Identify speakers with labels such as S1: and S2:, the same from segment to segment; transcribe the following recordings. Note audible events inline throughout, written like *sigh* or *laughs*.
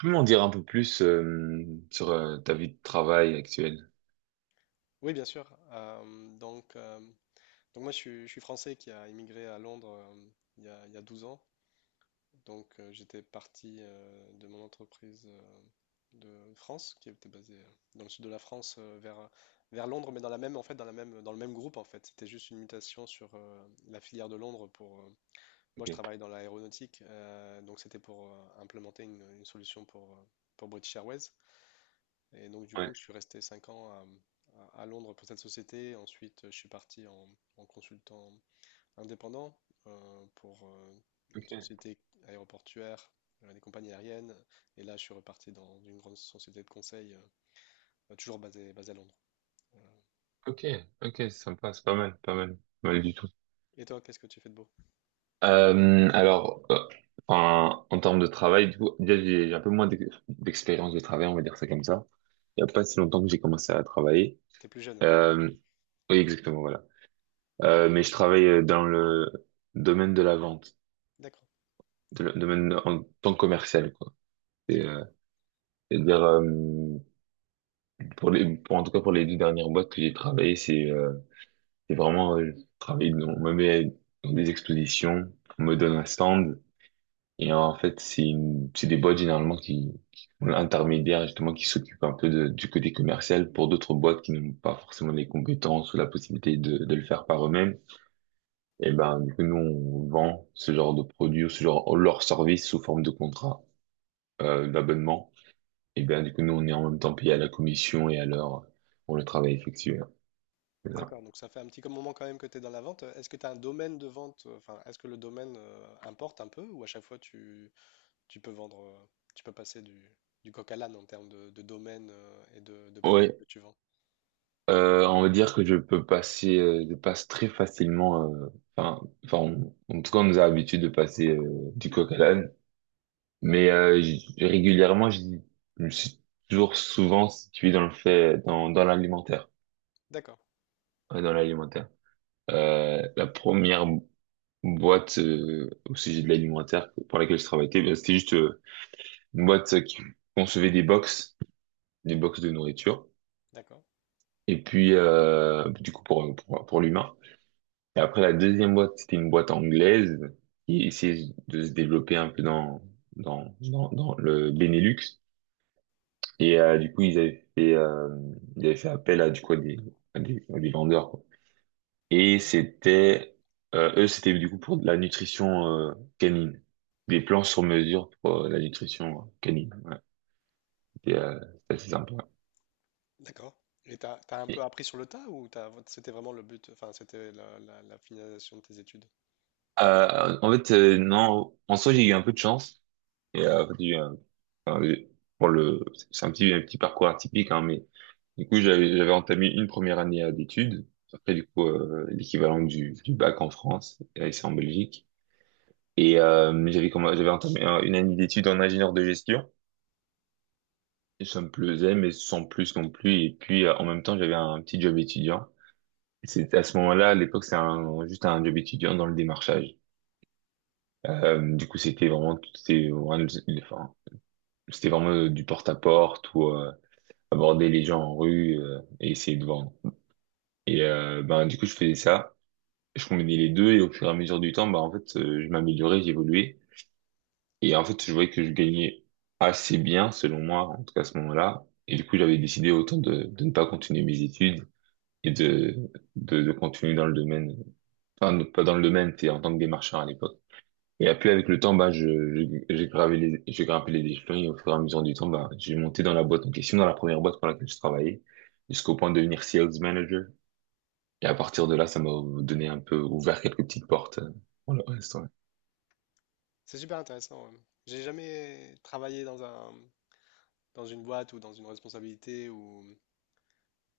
S1: Peux m'en dire un peu plus sur ta vie de travail actuelle?
S2: Oui, bien sûr. Donc moi, je suis français qui a immigré à Londres il y a 12 ans. Donc, j'étais parti de mon entreprise de France, qui était basée dans le sud de la France, vers Londres, mais dans la même, en fait, dans le même groupe, en fait. C'était juste une mutation sur la filière de Londres pour moi, je
S1: Ok.
S2: travaille dans l'aéronautique, donc c'était pour implémenter une solution pour British Airways. Et donc, du coup,
S1: Ouais.
S2: je suis resté 5 ans à Londres pour cette société. Ensuite, je suis parti en consultant indépendant pour une
S1: Ok.
S2: société aéroportuaire, des compagnies aériennes. Et là, je suis reparti dans une grande société de conseil, bah, toujours basée à Londres.
S1: Ok. Ok. Sympa. C'est pas mal. Pas mal. Pas mal du tout.
S2: Et toi, qu'est-ce que tu fais de beau?
S1: Alors, en termes de travail, du coup, déjà, j'ai un peu moins d'expérience de travail, on va dire ça comme ça. Il n'y a pas si longtemps que j'ai commencé à travailler.
S2: T'es plus jeune, on va dire.
S1: Euh, oui, exactement, voilà. Mais je travaille dans le domaine de la vente,
S2: D'accord,
S1: domaine en tant que commercial, quoi.
S2: d'accord,
S1: C'est-à-dire pour pour, en tout cas, pour les deux dernières boîtes que j'ai travaillées, c'est vraiment, travailler dans, on me met dans des expositions, on me donne un stand, et en fait, c'est des boîtes généralement qui ont l'intermédiaire, justement, qui s'occupent un peu du côté commercial. Pour d'autres boîtes qui n'ont pas forcément les compétences ou la possibilité de le faire par eux-mêmes, et ben, du coup, nous, on vend ce genre de produits ou ce genre, leur service sous forme de contrat, d'abonnement. Et ben, du coup, nous, on est en même temps payé à la commission et à l'heure pour le travail effectué.
S2: d'accord. Donc, ça fait un petit moment quand même que tu es dans la vente. Est-ce que tu as un domaine de vente? Enfin, est-ce que le domaine importe un peu ou à chaque fois tu peux vendre, tu peux passer du coq à l'âne en termes de domaine et de produits
S1: Ouais,
S2: que tu vends.
S1: on va dire que je peux passer, je passe très facilement, en tout cas, on nous a l'habitude de passer du coq à l'âne, mais régulièrement, je me suis toujours souvent situé dans le fait, dans l'alimentaire.
S2: D'accord,
S1: Ouais, dans l'alimentaire. La première boîte au sujet de l'alimentaire pour laquelle je travaillais, ben, c'était juste une boîte qui concevait des box de nourriture,
S2: d'accord,
S1: et puis du coup pour l'humain. Et après, la deuxième boîte, c'était une boîte anglaise qui essayait de se développer un peu dans le Benelux. Et du coup, ils avaient fait appel à, du coup, à des, à des vendeurs, quoi. Et c'était, eux, c'était du coup pour de la nutrition canine. Des plans sur mesure pour la nutrition canine. Ouais. C'était euh, c'était assez sympa.
S2: d'accord. Et t'as un peu
S1: Et,
S2: appris sur le tas ou c'était vraiment le but, enfin c'était la finalisation de tes études?
S1: en fait, non, en soi, j'ai eu un peu de chance. Et, enfin, pour le, c'est un petit parcours atypique, hein, mais du coup, j'avais entamé une première année d'études. Après, du coup, l'équivalent du bac en France, et c'est en Belgique. Et j'avais entamé une année d'études en ingénieur de gestion. Et ça me plaisait, mais sans plus non plus. Et puis, en même temps, j'avais un petit job étudiant. Et c'est à ce moment-là, à l'époque, juste un job étudiant dans le démarchage. Du coup, c'était vraiment, enfin, c'était vraiment du porte-à-porte ou aborder les gens en rue et essayer de vendre. Et ben du coup je faisais ça, je combinais les deux et au fur et à mesure du temps, ben en fait je m'améliorais, j'évoluais et en fait je voyais que je gagnais assez bien selon moi en tout cas à ce moment-là et du coup j'avais décidé autant de ne pas continuer mes études et de, de continuer dans le domaine, enfin non, pas dans le domaine, c'était en tant que démarcheur à l'époque. Et après, avec le temps, bah, j'ai grimpé les échelons et au fur et à mesure du temps, bah, j'ai monté dans la boîte en question, dans la première boîte pour laquelle je travaillais, jusqu'au point de devenir sales manager. Et à partir de là, ça m'a donné un peu, ouvert quelques petites portes pour le reste, ouais.
S2: C'est super intéressant. Ouais. J'ai jamais travaillé dans dans une boîte ou dans une responsabilité ou,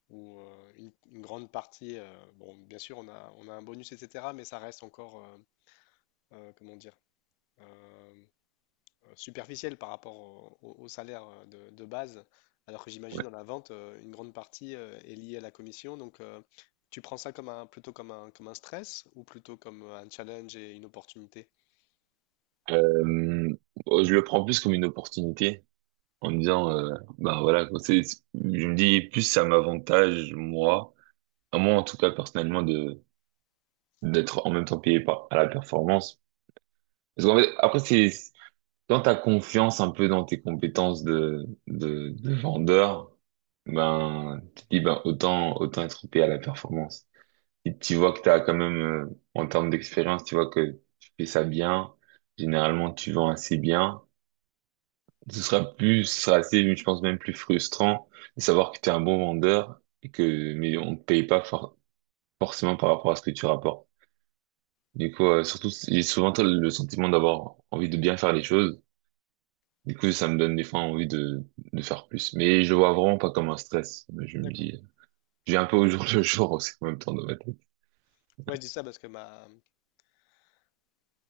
S2: ou euh, une grande partie. Bon, bien sûr, on a un bonus, etc., mais ça reste encore, comment dire, superficielle par rapport au salaire de base, alors que j'imagine
S1: Ouais.
S2: dans la vente, une grande partie est liée à la commission. Donc, tu prends ça plutôt comme un stress ou plutôt comme un challenge et une opportunité?
S1: Euh, je le prends plus comme une opportunité en me disant, bah voilà, je me dis plus ça m'avantage, moi, à moi en tout cas personnellement, de d'être en même temps payé par, à la performance. Parce qu'en fait, après, c'est quand tu as confiance un peu dans tes compétences de vendeur, ben, tu te dis, ben, autant, autant être payé à la performance. Si tu vois que tu as quand même, en termes d'expérience, tu vois que tu fais ça bien, généralement tu vends assez bien, ce sera plus, ce sera assez, je pense même plus frustrant de savoir que tu es un bon vendeur et que, mais on te paye pas forcément par rapport à ce que tu rapportes. Du coup, surtout, j'ai souvent le sentiment d'avoir envie de bien faire les choses. Du coup, ça me donne des fois envie de faire plus. Mais je le vois vraiment pas comme un stress. Mais je me
S2: D'accord.
S1: dis, je vis un peu au jour le jour aussi en même temps dans ma tête.
S2: Ouais, je dis ça parce que ma,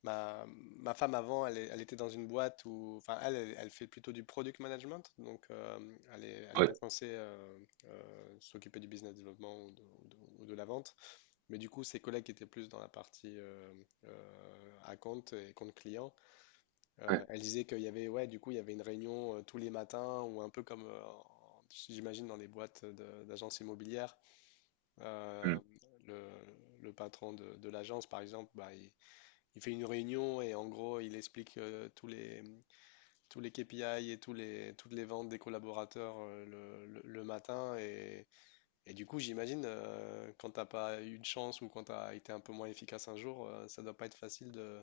S2: ma, ma femme avant, elle était dans une boîte où, enfin, elle fait plutôt du product management, donc elle est pas
S1: Ouais,
S2: censée s'occuper du business développement ou de la vente. Mais du coup, ses collègues qui étaient plus dans la partie account et compte client,
S1: ouais,
S2: elle disait qu'il y avait, ouais, du coup, il y avait une réunion tous les matins ou un peu comme, j'imagine, dans les boîtes d'agences immobilières.
S1: hmm,
S2: euh, le, le patron de l'agence, par exemple, bah, il fait une réunion et en gros, il explique tous les KPI et toutes les ventes des collaborateurs le matin. Et du coup, j'imagine, quand t'as pas eu de chance ou quand t'as été un peu moins efficace un jour, ça doit pas être facile de,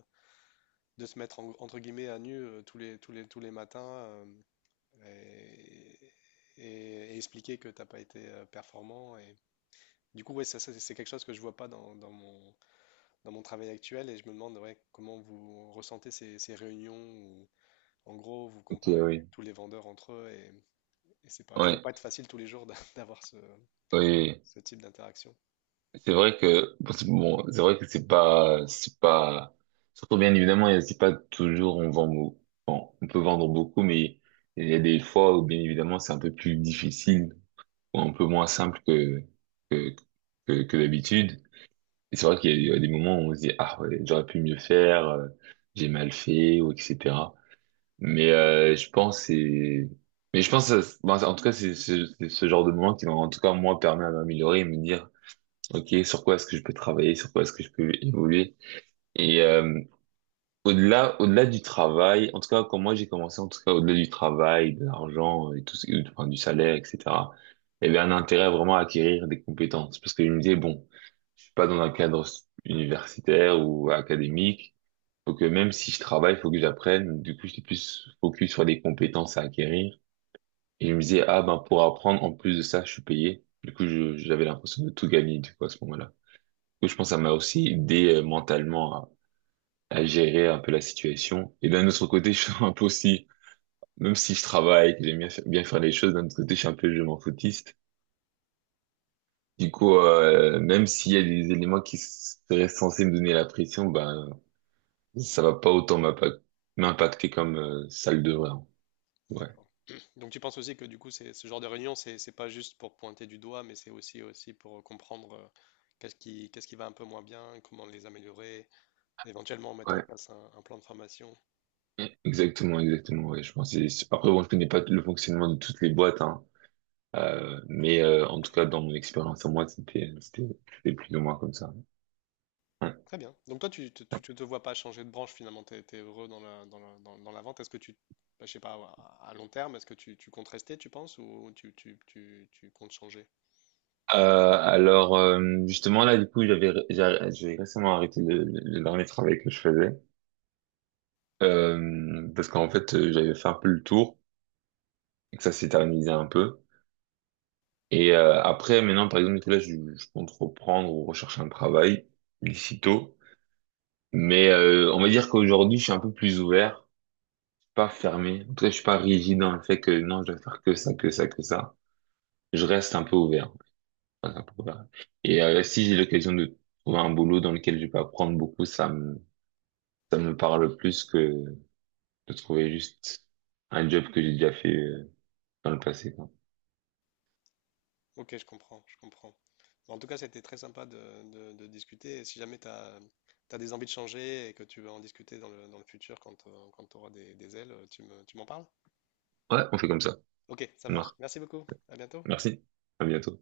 S2: de se mettre entre guillemets à nu tous les matins et, et expliquer que t'as pas été performant. Du coup, ouais, c'est quelque chose que je vois pas dans, dans mon travail actuel et je me demande ouais, comment vous ressentez ces réunions où, en gros, vous
S1: ok,
S2: comparez
S1: oui.
S2: tous les vendeurs entre eux et c'est pas, ça doit
S1: Ouais,
S2: pas être facile tous les jours *laughs* d'avoir ce,
S1: oui. Oui.
S2: ce type d'interaction.
S1: C'est vrai que, bon, c'est vrai que c'est pas, surtout bien évidemment, c'est pas toujours on vend, bon, on peut vendre beaucoup, mais il y a des fois où bien évidemment c'est un peu plus difficile ou un peu moins simple que, que, que d'habitude. Et c'est vrai qu'il y a eu des moments où on se dit, ah ouais, j'aurais pu mieux faire, j'ai mal fait, ou etc. Mais euh, je pense c'est... Mais je pense, bon, en tout cas, c'est ce genre de moment qui, en tout cas, moi, permet à m'améliorer et me dire, OK, sur quoi est-ce que je peux travailler, sur quoi est-ce que je peux évoluer. Et, au-delà du travail, en tout cas, quand moi j'ai commencé, en tout cas, au-delà du travail, de l'argent et tout, enfin, du salaire, etc., il y avait un intérêt vraiment à acquérir des compétences. Parce que je me disais, bon, je suis pas dans un cadre universitaire ou académique. Faut que même si je travaille, faut que j'apprenne. Du coup, j'étais plus focus sur des compétences à acquérir. Et je me disais, ah ben, pour apprendre, en plus de ça, je suis payé. Du coup, j'avais l'impression de tout gagner, du coup, à ce moment-là. Du coup, je pense que ça m'a aussi aidé mentalement à gérer un peu la situation. Et d'un autre côté, *laughs* je suis un peu aussi, même si je travaille, que j'aime bien, bien faire les choses, d'un autre côté, je suis un peu je m'en foutiste. Du coup, même s'il y a des éléments qui seraient censés me donner la pression, ben, ça va pas autant m'impacter comme ça le devrait. Hein. Ouais.
S2: D'accord. *clears throat* Donc tu penses aussi que du coup, ce genre de réunion, c'est pas juste pour pointer du doigt, mais c'est aussi pour comprendre qu'est-ce qui va un peu moins bien, comment les améliorer, éventuellement mettre en
S1: Ouais.
S2: place un plan de formation.
S1: Exactement, exactement, ouais, je pense. Après, bon, je connais pas le fonctionnement de toutes les boîtes, hein. Mais en tout cas, dans mon expérience, à moi, c'était plus ou moins comme ça. Ouais.
S2: Très bien. Donc toi, tu te vois pas changer de branche finalement, tu es heureux dans la vente. Est-ce que bah, je sais pas, à long terme, est-ce que tu comptes rester, tu penses, ou tu comptes changer?
S1: Alors justement là du coup j'ai récemment arrêté le dernier travail que je faisais parce qu'en fait j'avais fait un peu le tour et que ça s'éternisait un peu et après maintenant par exemple je compte reprendre ou rechercher un travail d'ici tôt mais on va dire qu'aujourd'hui je suis un peu plus ouvert pas fermé en tout cas je suis pas rigide dans le fait que non je dois faire que ça que ça que ça je reste un peu ouvert. Je reste un peu ouvert. Et si j'ai l'occasion de trouver un boulot dans lequel je peux apprendre beaucoup ça me parle plus que de trouver juste un job que j'ai déjà fait dans le passé, quoi.
S2: Ok, je comprends, je comprends. Bon, en tout cas, c'était très sympa de discuter. Et si jamais tu as, des envies de changer et que tu veux en discuter dans le futur quand, tu auras des ailes, tu m'en parles?
S1: Ouais, on fait comme ça.
S2: Ok, ça marche.
S1: Marc,
S2: Merci beaucoup. À bientôt.
S1: merci. À bientôt.